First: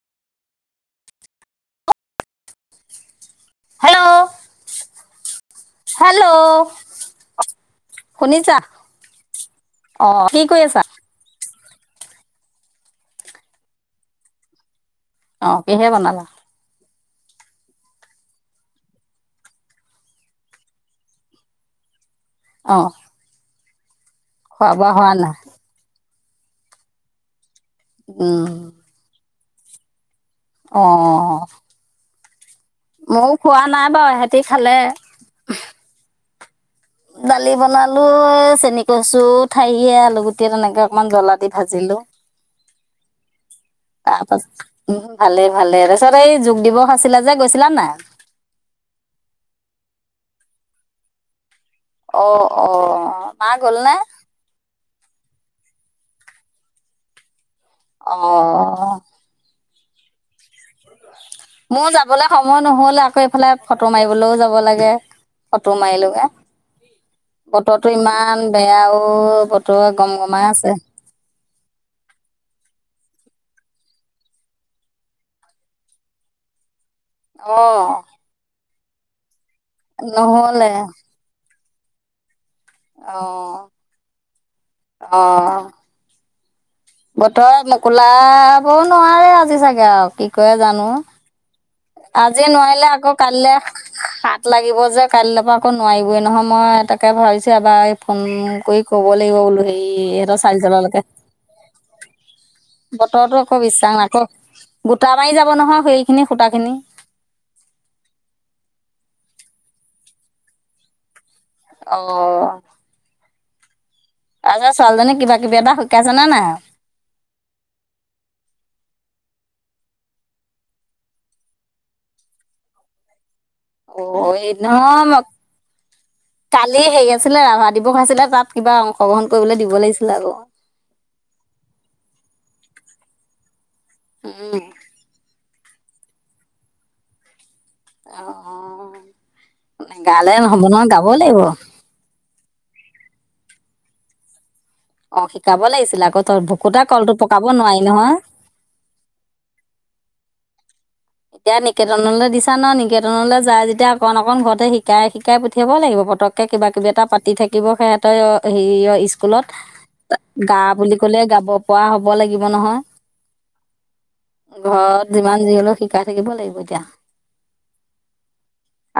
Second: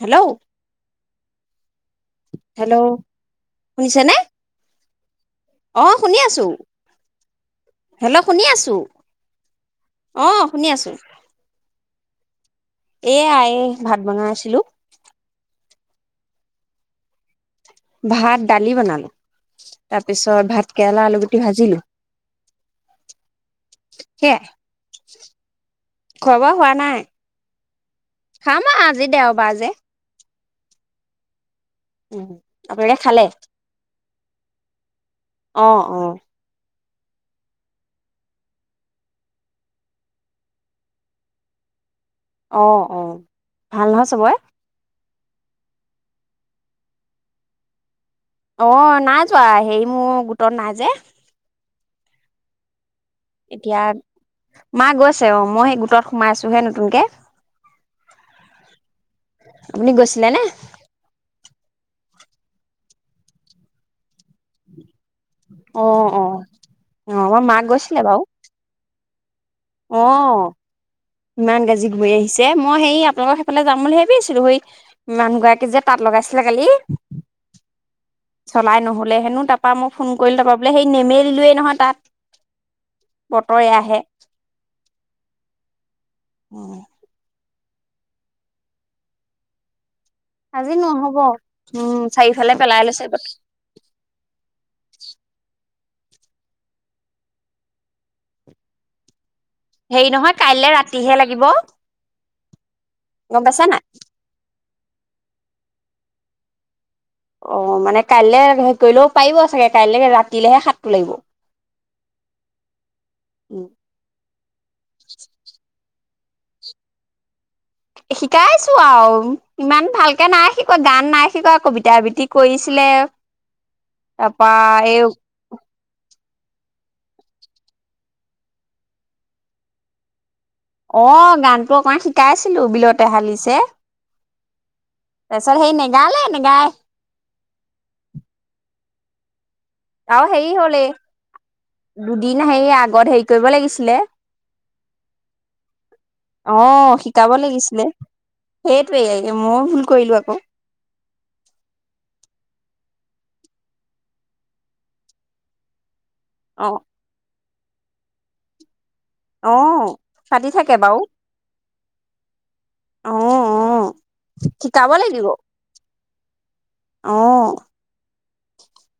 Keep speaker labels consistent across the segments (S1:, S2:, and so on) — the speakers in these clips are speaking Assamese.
S1: হেল্ল'? হেল্ল'
S2: হেল্ল'
S1: শুনিছেনে? অ, শুনি
S2: হেল্ল'
S1: আছো,। হেল্ল' শুনি
S2: শুনিছা
S1: আছো, অ,
S2: কি কৰি
S1: শুনি
S2: আছা
S1: আছো। এইয়া, এই ভাত বনাই আছিলো।
S2: অ, কিহে বনালা?
S1: ভাত দালি বনালো, তাৰ পিছত ভাত কেৰেলা, আলু গুটি ভাজিলো।
S2: আহ।
S1: [inaudible]
S2: খোৱা-বোৱা হোৱা নাই?
S1: খোৱা-বোৱা হোৱা নাই।
S2: উম
S1: খাম আও আজি দে বাজে।
S2: অ।
S1: উম আপোনালোকে খালে
S2: ময়ো খোৱা নাই বাৰু সহতি তি খালে।
S1: অ', অ।
S2: দালি বনালো, চেনি কচু ঠাৰিয়ে আলু গুটিয়ে তেনেকে অকমান জলা দি ভাজিলো।
S1: অ', অ ভাল নহয়
S2: তাৰ
S1: চবৰে?
S2: পাছত উম ভালে, ভালে তাৰপিছত এই যোগ দিৱস আছিলে যে গৈছিলা নাই?
S1: অ, নাই যোৱা হে মোৰ গোটত নাই যে।
S2: অ', অ। মা গ'ল
S1: এতিয়া
S2: নে
S1: মা গৈছে, অ, মই সেই গোটত সোমাইছোহে নতুনকে।
S2: অ।
S1: আপুনি গৈছিলে নে?
S2: মোৰ যাবলে সময় নহ'ল। আকৌ এইফালে ফটো মাৰিবলো যাব লাগে। ফটো
S1: অ
S2: মাৰিলো
S1: অ
S2: গে।
S1: অ আমাৰ মা
S2: বতৰটো
S1: গৈছিলে বাৰু
S2: ইমান বেয়া ও। অ। বতৰে
S1: অ
S2: গম-গমাই আছে।
S1: ইমান গাজি ঘূৰি আহিছে, মই সেই আপোনালোকৰ সেইফালে যাম বুলি ভাবিছিলো, সেই মানুহগৰাকী যে তাত লগাইছিলে কালি।
S2: অহ।
S1: চলাই নহ'লে হেনো তাত। তা, মই ফোন কৰিলে ত বোলে সেই নেমেলিলোয়ে নহয়। তাত
S2: অ
S1: বতৰ এয়াহে।
S2: অ'!
S1: উম!
S2: বতৰ মকোলাব নোৱাৰে আজি চাগে আৰু। কি কয়
S1: আজি
S2: জানো!
S1: নহ'ব উম
S2: আজি
S1: চাৰিওফালে পেলাই
S2: নোৱাৰিলে।
S1: লৈছে
S2: আকৌ কাইলৈ হাত লাগিব যে কাইলৈ পৰা আকৌ নোৱাৰিবই নহয়। মই তাকে ভাবিছোঁ এবাৰ ফোন কৰি ক'ব লাগিব বো সেই
S1: হেৰি নহয়
S2: ইহঁতৰ চাৰি
S1: কাইলে
S2: [unintelligible] লৈকে
S1: ৰাতিহে লাগিব
S2: বতৰতো
S1: গম
S2: আকৌ
S1: পাইছা
S2: বিশ্বাস নাই। আকৌ গোটা মাৰি যাব নহয় সেইখিনি ফুটাখিনি।
S1: অ' মানে কাইলৈ হেৰি কৰিলেও পাৰিব চাগে, কাইলৈ ৰাতিলেহে সাতটো লাগিব।
S2: অ'!
S1: উম!
S2: ৰাজা ছোৱালীজনী কিবা কিবি এটা শিকা জানা নাই আও।
S1: শিকাইছোঁ আৰু ইমান ভালকে নাই শিকোৱা। গান নাই শিকোৱা, কবিতা আবৃতি কৰিছিলে।
S2: অ'!
S1: তাৰপা
S2: এ,
S1: এই
S2: নহয় ম কালি হেৰি আছিলে, ৰাভা দিৱস আছিলে। তাত কিবা অংশগ্ৰহণ কৰিবলৈ দিব লাগিছিলে আকৌ।
S1: অ' গানটো অকমান শিকাইছিলোঁ বিলতে হালিছে।
S2: উম,
S1: তাৰপিছত সেই নে গানে নেগায়।
S2: অ'! অ'!
S1: আৰু
S2: গালে
S1: হেৰি
S2: নহ'ব
S1: হ'ল,
S2: নহয় গাব লাগিব।
S1: এই দুদিন সেই আগত হেৰি কৰিব লাগিছিলে।
S2: অ' শিকাব লাগিছিলে আকৌ তই ভুকুতা
S1: অ'!
S2: কলটো
S1: শিকাব
S2: পকাব নোৱাৰি
S1: লাগিছিলে।
S2: নহয়।
S1: সেইটোৱেই ময়ো ভুল কৰিলোঁ আকৌ।
S2: এতিয়া নিকেতনলৈ দিছা ন', নিকেতনলৈ যাই যেতিয়া অকন অকন ঘৰতে শিকাই শিকাই পঠিয়াব লাগিব। পতককে
S1: অ
S2: কিবা কিবি এটা পাতি থাকে। [unintelligible] স্কুলত
S1: অ পাতি
S2: গা
S1: থাকে
S2: বুলি
S1: বাৰু
S2: ক'লে গাব পৰা হ'ব লাগিব নহয়।
S1: অ অ শিকাব
S2: ঘৰত
S1: লাগিব
S2: যিমান যি হলেও থাকিব লাগিব এতিয়া।
S1: অ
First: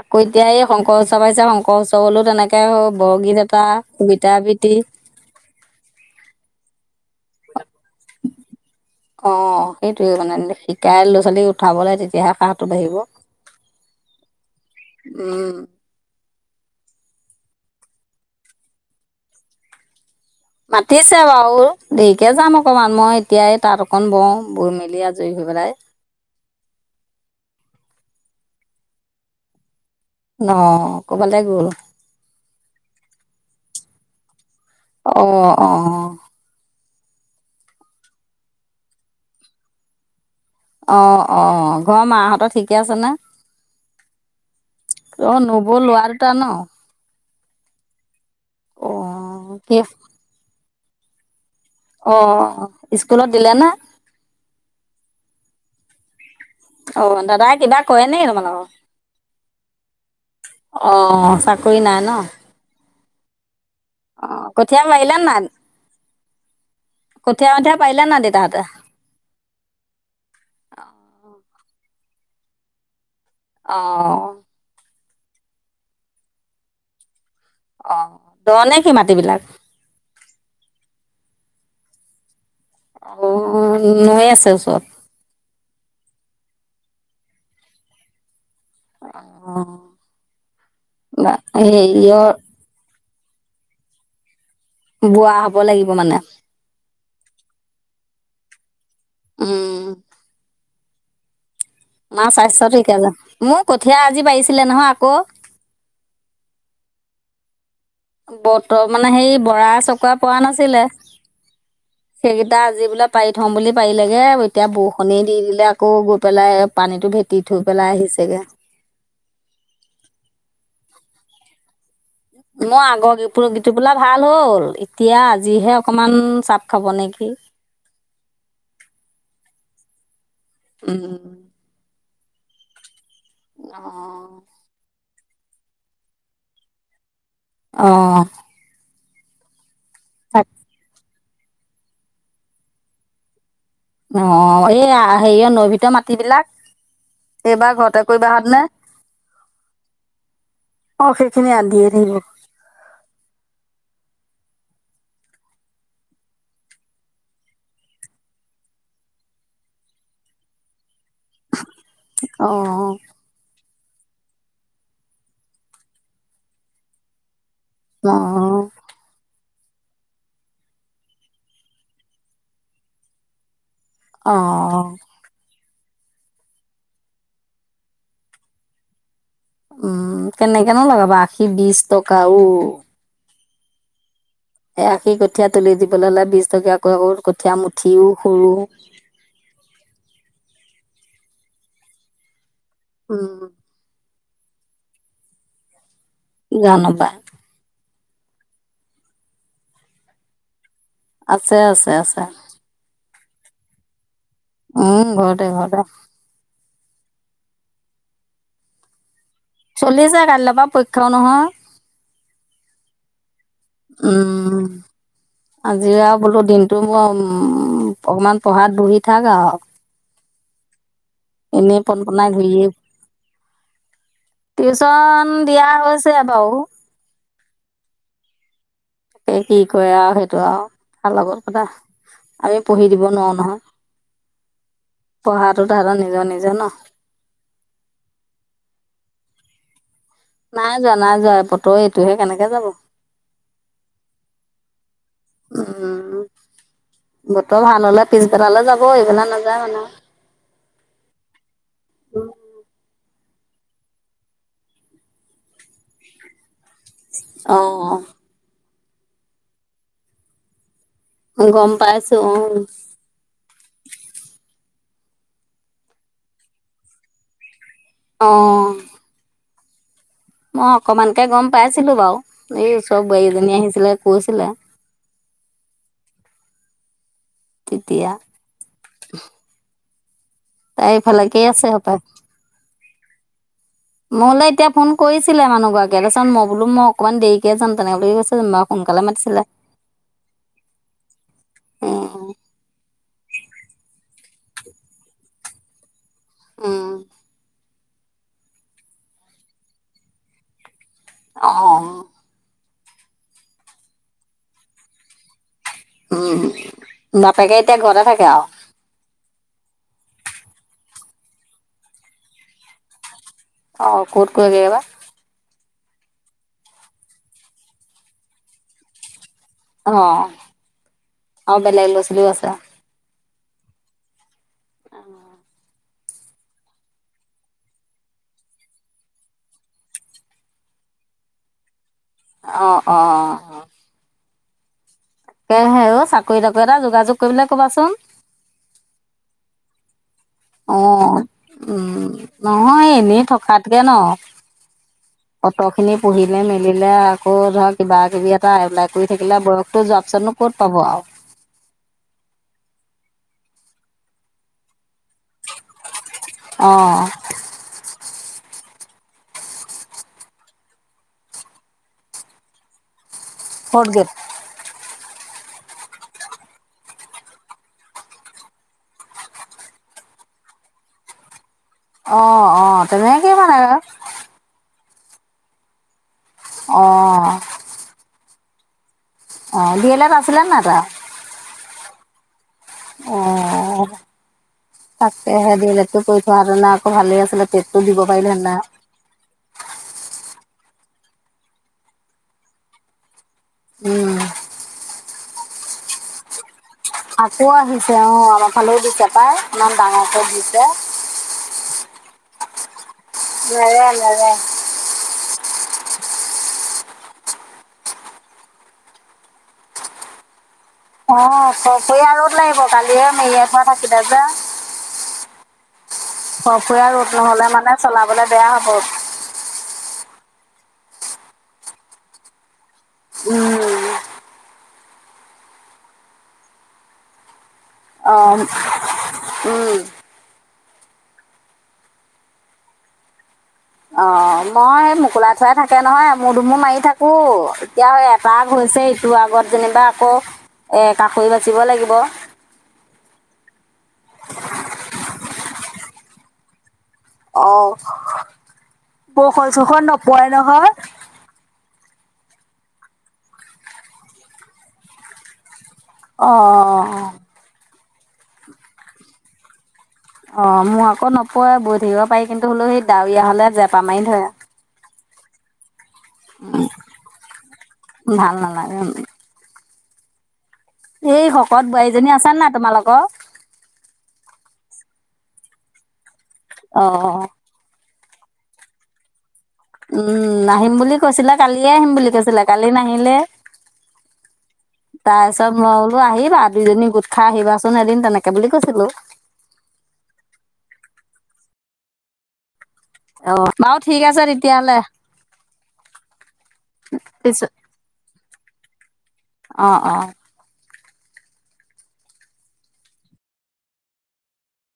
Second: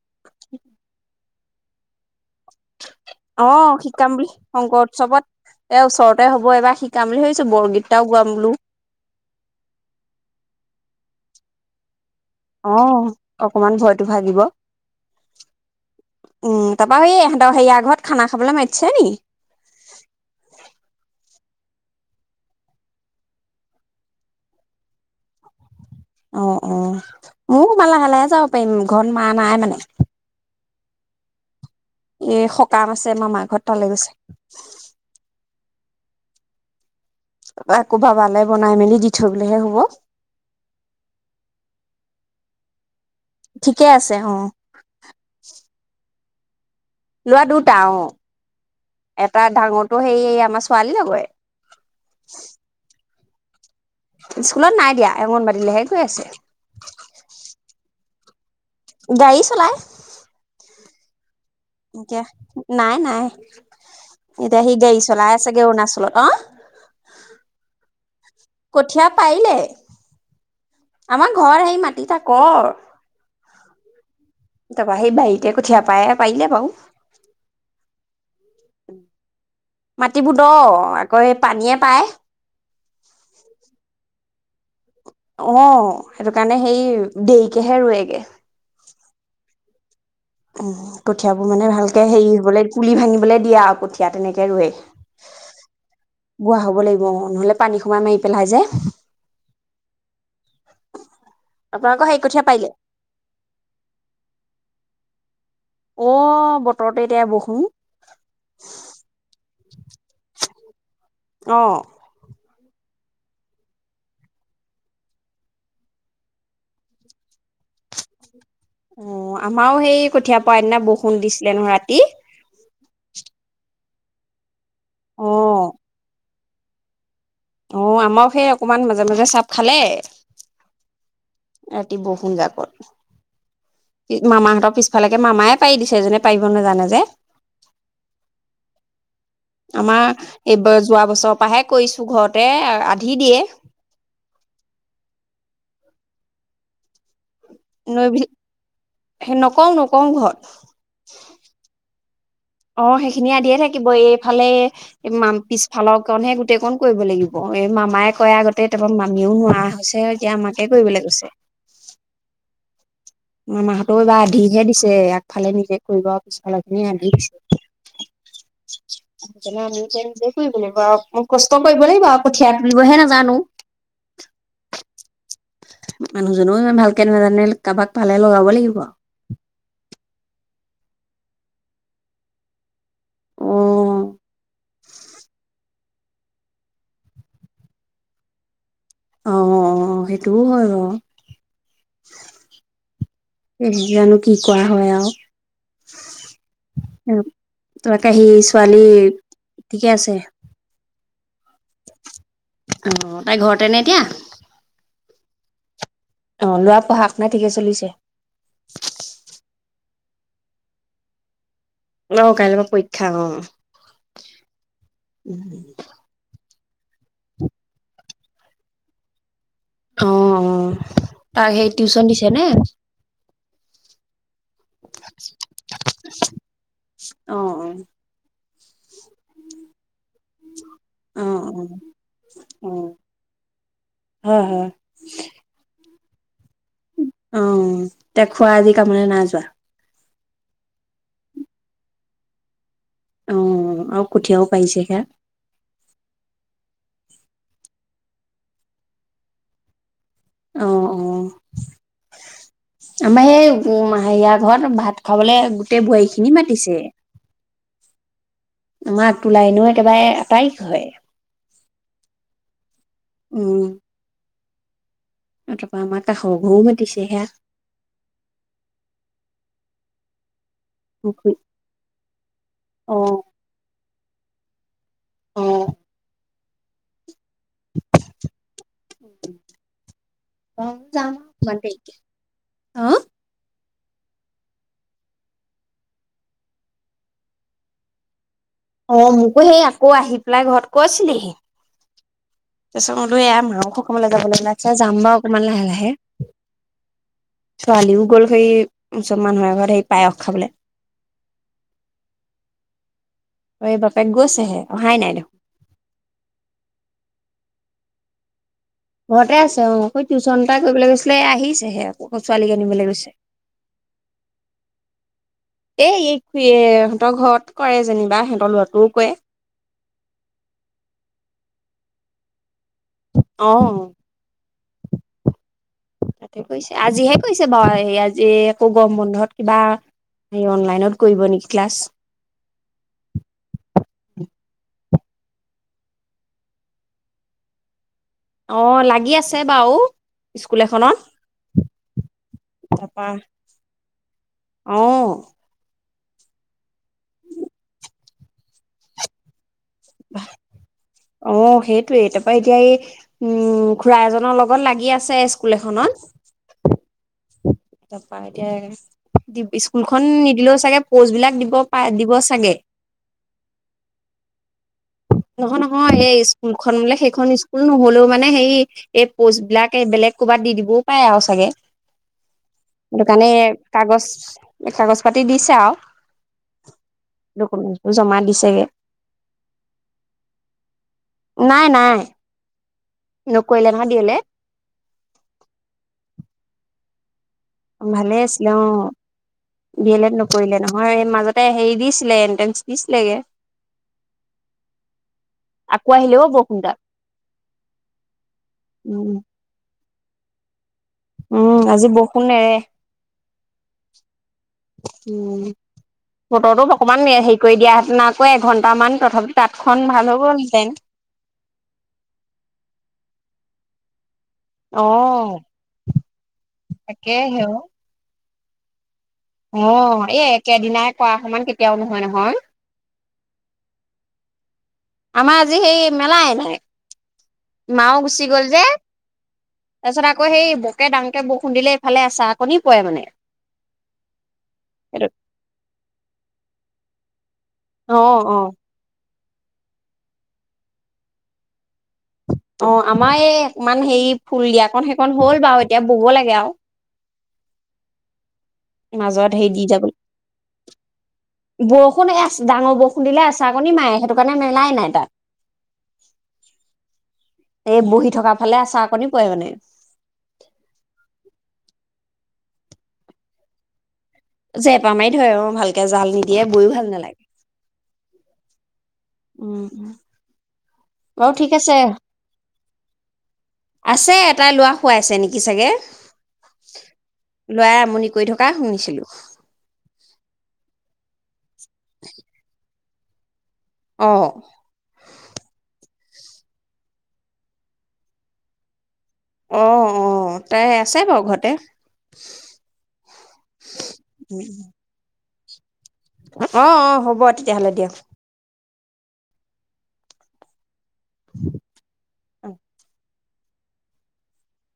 S2: আকৌ, এতিয়া এই শংকৰ উৎসৱ। [unintelligible] শংকৰ উৎসৱলেও তেনেকে। বৰগীত এটা
S1: অ' শিকাম
S2: কবিতা
S1: বুলি,
S2: আবৃত্তি
S1: শংকৰ উৎসৱত। এ, ওচৰতে হ'ব এবাৰ শিকাম বুলি ভাবি ছোঁ। বৰগীত এটাও গোৱাম বোলো।
S2: অ' সেইটোয়ে মানে, শিকাই ল'ৰা ছোৱালী উঠাবলৈ তেতি
S1: অ অকমান ভয়টো ভাগিব
S2: উম
S1: উম তাৰাপৰা স ইহঁতৰ সেয়াৰ ঘৰত খানা খাবলৈ মতিছে নেকি [unintelligible]
S2: মাতিছে বাৰু দেৰিকে যাম অকমান মই এতিয়াই তাত অকনমান বহু বহী মেলি আজুৰি হৈ পেলাই [unintelligible]
S1: অ অ মই আকমান লাহে লাহে যাব পাৰিম ঘৰত মা নাই মানে
S2: অঁ ক'ৰবালৈ গ'ল
S1: এ সকম আছে মাৰ ঘৰত তালৈ গৈছে [unintelligible]
S2: অ অ
S1: আকৌ ভালে বনাই মেলি দি থৈ
S2: অ অ ঘৰ মাহঁতৰ ঠিকে আছে নে
S1: ঠিকে আছে অ
S2: ভূটান ন
S1: লোৱা দুটা অহ এটা
S2: অ', কি
S1: ডাঙৰটো সেই আমাৰ ছোৱালী লগৰে
S2: তনত দিলে না [unintelligible]
S1: স্কুলত নাই দিয়া অংগণবাৰী লৈহে গৈ আছে
S2: অ দাদাই কিবা কয় [unintelligible] নে মান [unintelligible]
S1: গাড়ী চলাই
S2: অ চাকৰি নাই ন?
S1: এতিয়া [unintelligible] নাই নাই উ [unintelligible]
S2: অ',
S1: এতিয়া সি
S2: কঠীয়া
S1: গাড়ী
S2: পাৰিলে
S1: চলাই
S2: নাই?
S1: আছেগে অৰুণাচলত অ
S2: কঠীয়া মঠীয়া পাৰিলে নাই দেউতাহঁতে?
S1: কঠিয়া পাৰিলে আমাৰ ঘৰৰ সেই মাতি থাক
S2: অ
S1: সেই বাৰীতে কঠীয়া পায় পাৰিলে বাৰু
S2: অ দশ নেকি মাটি বিলাক
S1: মাতিবোৰ দহ আকৌ এই পানীয়ে পায়
S2: অ নৈ আছো [unintelligible] তাৰিছৰত [unintelligible] [unintelligible]
S1: অ সেইটো কাৰণে সেই দেৰিকেহে ৰোৱেগে
S2: অহ
S1: উ কঠিয়াবোৰ মানে ভালকে হেৰি বলে পুলি ভাঙি বোলে দিয়া কঠিয়া তেনেকে ৱে
S2: বোৱা হ'ব লাগিব মানে?
S1: বোৱা হব লাগিব নহলে পানী সোমাই মাৰি [unintelligible] পেলাই যে
S2: উম
S1: আপোনালোকৰ হেৰি
S2: মাৰ
S1: কঠীয়া
S2: স্বাস্থ্য
S1: পাৰিলে?
S2: ঠিক আছে, মোৰ কঠীয়া আজি পাৰিছিলে নহয়। ক'
S1: অ' বতৰতে এতিয়া বহো।
S2: বতৰ মানে সেই বৰা চকুৱা পৰা নাছিলে
S1: অ',
S2: সেইকেই ইটা আজি বোলে পাৰি থম বুলি পাৰি লেগে, এতিয়া বৰষুণেই দি দিলে আকৌ গৈ পেলাই পানীতটো ভেটি থৈ পেলাই আহিছেগে।
S1: অ' আমাৰো সেই কঠিয়া পৰা দিনা বহুত বৰষুণ দিছিলে নহয় ৰাতি
S2: মই আগৰ গী গীত টোপোলা ভাল হ'ল। এতিয়া
S1: অ'।
S2: আজিহে অকমান চা খাব নেকি?
S1: অ' আমাৰ সেই অকমান মাজে মাজে চাপ খালে।
S2: উম উম
S1: ৰাতি বহু ফোন এটা কৰ
S2: অঁ
S1: মামাহঁতৰ পিছফালেকে মামায় পাৰি দিছে এজনে পাৰিব নাজানে যে।
S2: অ'।
S1: আমাৰ এইবাৰ যোৱা বছৰ তপাহে কৰিছো ঘৰতে আধি দিয়ে।
S2: অ' এই হেৰিয় নৈ ভিতৰ মাটিবলাক এইবাৰ ঘৰতে
S1: নৈ
S2: কৰিবা হাত নে,
S1: নকওঁ নকওঁ ঘৰত
S2: অ' সেইখিনি আন্ধিয়ে থাকিব।
S1: অ' সেইখিনিয়ে আধিয়ে থাকিব এইফালে ম পিছফালৰকণহে গোটেই কণ কৰিব লাগিব। এই মামাই কয়, আগতে তাৰপৰা মামিও নোৱাৰা হৈছে, এতিয়া আমাকে কৰিবলৈ কৈছে।
S2: অ'।
S1: মাহঁতেও এইবাৰ আধিহে দিছে, আগফালে নিজে কৰিব, পিছফালৰ খিনি আধি দিছে।
S2: অহ।
S1: অ' নিজে নিজে কৰিব লাগিব আৰু ম কষ্ট কৰিব লাগিব কঠিয়া তুলিবহে নাজানো।
S2: অঁ
S1: মানুহজনেও ইমান ভালকে নাজানে কাৰোবাক পালে লগাব লাগিব।
S2: উম' কেনেকেনো লগাবা আশী, বিশ টকা উ
S1: অহ।
S2: এই আশী কঠীয়া তুলি দিবলৈ হ'লে বিশ টকীয়াকৈ আকৌ কঠীয়া মুঠিও সৰু।
S1: অ' সেইটোও হয় বাৰু
S2: উম,
S1: ইচ জানো কি কৰা হয় আৰু
S2: জানো পায়।
S1: তোমাকে সি ছোৱালী ঠিকে আছে।
S2: আছে-আছে-আছে।
S1: অ' তাই ঘৰতেনে এতিয়া
S2: উম, ঘৰতে-ঘৰতে।
S1: ল'ৰাৰ পঢ়া-শুনা ঠিকে চলিছে।
S2: চলি আছে কাইলৈ পৰা পৰীক্ষাও নহয়।
S1: অ' কাইলৈ পৰা পৰীক্ষা অ'
S2: উম তো মোৰ উম, অকমান পঢ়াত বহি থাক আৰু।
S1: অ', অ'। তাক সেই
S2: এনেই
S1: টিউচন
S2: পলপনা
S1: দিছে নে?
S2: ঘূৰি টিউচন দিয়া হৈছে বাৰু।
S1: অ', অ'।
S2: কি কি কোৱা সেইটো আৰু ভাল
S1: অ অ
S2: লগত কথা আমি
S1: অ অ
S2: পঢ়ি দিব নোৱাৰো নহয়,
S1: হয় হয়।
S2: পঢ়াটো তাহাতৰ নি জানে
S1: অ', তে খুৰা আজি কামলে নাই যো ছ
S2: নাই যোৱা, নাই যোৱা এপৰে এইটোহে কেনেকে যাব। উম,
S1: অ আৰু কঠীয়াও পাৰিছেহে।
S2: বতৰ ভাল হ'লে পিছবেলালৈ যাব এই বেলা নাযায় মানে।
S1: অ', অ'। আমাৰ সেই উম, মাহেয়া ঘৰত ভাত খাবলৈ গোটেই বোৱাৰী খিনি মাতিছে।
S2: অ'হ
S1: তোমাক টোলাই নো একেবাৰে আটাইক হয়।
S2: অ', গম পাই আছো অ'।
S1: উম। তাৰপিছত আমাৰ কাষৰ ঘৰত মাতিছে সেয়া
S2: অ'। মই
S1: অ
S2: অকমানকে গম পাইছিলো বাৰু এই ওচৰৰ বোৱাৰীজনী আহিছিলে। গৈছিলে।
S1: অ'।
S2: তেতিয়া এইফালে কেই আছে সপায়
S1: অহ?
S2: মই বোলে এতিয়া ফোন কৰিছিলে মানুহগৰাকীয়ে তাৰপিছত মই বোলো মই অকনমান দেৰিকে যাম তেনেক কৈ
S1: অ', মোকো সি আকৌ আহি পেলাই ঘৰত কৈছিলেহি।
S2: উম
S1: তাৰপিছত মলো এয়া মাংসো খাবলৈ যাব লাগে আচ্ছা যাম বাৰু অকমান লাহে লাহে।
S2: উম।
S1: ছোৱালীও গ'ল সেই চব মানুহৰ ঘৰত সেই পায়স খাবলৈ।
S2: অহ।
S1: ঐ বাপেক গৈছেহে অহাই নাই দেখোন।
S2: উম, বাপেকে এতিয়া ঘৰতে থাকে আৰু।
S1: ঘৰতে আছে অ', টিউশ্যন এটা কৰিবলৈ গৈছিলে আহিছেহে ছোৱালীক আনিবলৈ গৈছে।
S2: অ', ক'ত গৈ বা
S1: এ এই তুৱে সিহঁতৰ ঘৰত কৰে যেনিবা সিহঁতৰ ল'ৰাটোও কৰে।
S2: অ', অ', বেলেগ ল'ৰা ছালীও আছে।
S1: অহ।
S2: অ'।
S1: তাতে কৈছে আজিহে কৈছে বাৰু এই আজি একো গৰম বন্ধত কিবা হে অনলাইনত কৰিব নেকি ক্লাছ।
S2: অ অ অ। এ হে আৰু চাকৰি তাকৰি এটা যোগাযোগ কৰিবলে কবাচোন।
S1: অ লাগি আছে বাৰু। স্কুল
S2: অ
S1: এখনত
S2: উম নহয়
S1: তাৰপা
S2: এনেই থকাতকে ন
S1: অ
S2: পত খিনি পঢ়িলে মেলিলে আকৌ ধৰক কিবা কিবি এটা এপ্লাই কৰি থাকিলে বয়স। ত যোৱা পিছত নো ক'ত পাব আৰু।
S1: অ সেইটোয়ে তাৰ পৰা এতিয়া এই উম খুৰা এজনৰ লগত লাগি আছে স্কুল এখনত
S2: হয়
S1: তাৰাপা এতিয়া স্কুলখন নিদিলেও চাগে প'ষ্টবিলাক দিব পাই দিব চাগে।
S2: Fort gate.
S1: নহয় নহয় এই স্কুলখন বোলে সেইখন স্কুল নহলেও মানে সেই এই প'ষ্টবিলাক এই বেলেগ ক'ৰবাত দি দিবও পাৰে আৰু চাগে।
S2: আহ আহ
S1: সেইটো
S2: তেনে
S1: কাৰণে
S2: কেই মানে আৰু।
S1: কাগজ কাগজ পাতি দিছে
S2: অঁ
S1: আৰু ডকুমেন্ট জমা দিছে। চাগে
S2: অ বিয়েলত আছিলে নাই তা
S1: নাই নাই
S2: অ
S1: নকৰিলে নহয় ডি এল এড
S2: তাক সে দিলো কৈ থোৱা আৰু নাক। ভালে আছিলে। টেটটো দিব
S1: ভালে
S2: পাৰিলেহেঁতেন
S1: আছিলে অ
S2: আৰু।
S1: বিয়েলে কৰিলে নহয় মাজতে হেৰি দিছিলে এন্ট্ৰেন্ঞ্চ দিছিলেগে।
S2: উম
S1: আকৌ আহিলেও বৰষুণ তাত
S2: আকৌ আহিছে অ আমাৰ ফালেও দিছে
S1: উম।
S2: পাই ইমান ডাঙকে দিছে।
S1: উম আজি বৰষুণ নেৰে।
S2: নেৰে নেৰে।
S1: বতৰটো অকণমান হেৰি কৰি দিয়া হেঁতেন আকৌ এঘন্টামান তথাপি তাঁতখন ভাল হৈ গলেঁতেন
S2: অ খ খৰিয়া ৰদ লাগিব কালিয়ে মেৰিয়াই থোৱা থাকিলে যে।
S1: আহ
S2: ফৰ ফৰিয়া ৰ'দ নহলে মানে চলাবলৈ বেয়া হ'ত
S1: অ এই একেদিনাই কৰা সমান কেতিয়াও নহয় নহয়।
S2: উম
S1: আমাৰ আজি সেই মেলাই নাই। মাও গুচি
S2: উম
S1: গ'ল যে তাৰপিছত আকৌ হেৰি ডাঙকে বৰষুণ দিলে এইফালে এচাকনি পৰে মানে
S2: অ মই সেই
S1: সেইটো
S2: মোকোলা থোৱাই থাকে নহয় এমুৰ দুমুৰ মাৰি থা কো এতিয়া হয়
S1: অ' অ
S2: এপাক হৈছেই তোৰ আগত যেনিবা আকৌ এ কাষৈ বাচিব লাগে
S1: অ আমাৰ এইমান হেৰি ফুল দিয়াকন সেইকন হ'ল বাৰু এতিয়া বুব লাগে আৰু
S2: অহ
S1: মাজত হেৰি
S2: বৰষুণ
S1: দি
S2: চৰখন
S1: যাবলৈ।
S2: নপৰে নহয়
S1: বৰষুণ হে আছে ডাঙৰ বৰষুণ দিলে আচাকণী মাৰে সেইটো কাৰণে মেলাই নাই তাত
S2: অ, অ, অ, অ
S1: এই বহি থকা ফালে আচাকণী পৰে মানে?
S2: অঁ মোৰ আকৌ নপৰে বৈ থাকিব পাৰি কিন্তু হলেও সেই ডাৱৰীয়া হলে জেপা- আমাই ধৰা
S1: পা মাৰি ধৰে অ ভাল গেজাল নিদিয়ে বৈ ভাল নালাগে।
S2: ভাল নালাগে
S1: উম উম
S2: এই
S1: বাৰু ঠিক
S2: শকত
S1: আছে
S2: বোৱাৰীজনী আছা নে না তোমালো- ক
S1: আছে, এটাই লোৱা খোৱাইছে নেকি চাগে।
S2: অঁ
S1: লৈ আমনি কৈ থকাই শুনিছিলো
S2: উম নাহিম বুলি কৈছিলে কালিয়ে আহিম বুলি কৈছিলে কালি নাহিলে
S1: অহ
S2: তাৰ পিছত মই বোলো আহিবা দুইজনী গোট খাই আহিবাচোন এদিন তেনেকে বুলি কৈছিলো।
S1: অহ অহ তাই আছে বাৰু ঘৰতে।
S2: অ বাৰু ঠিক আছে তেতিয়াহলে
S1: অ অ হ'ব
S2: পিছত
S1: তেতিয়াহ'লে দিয়া।
S2: অ অ
S1: অ।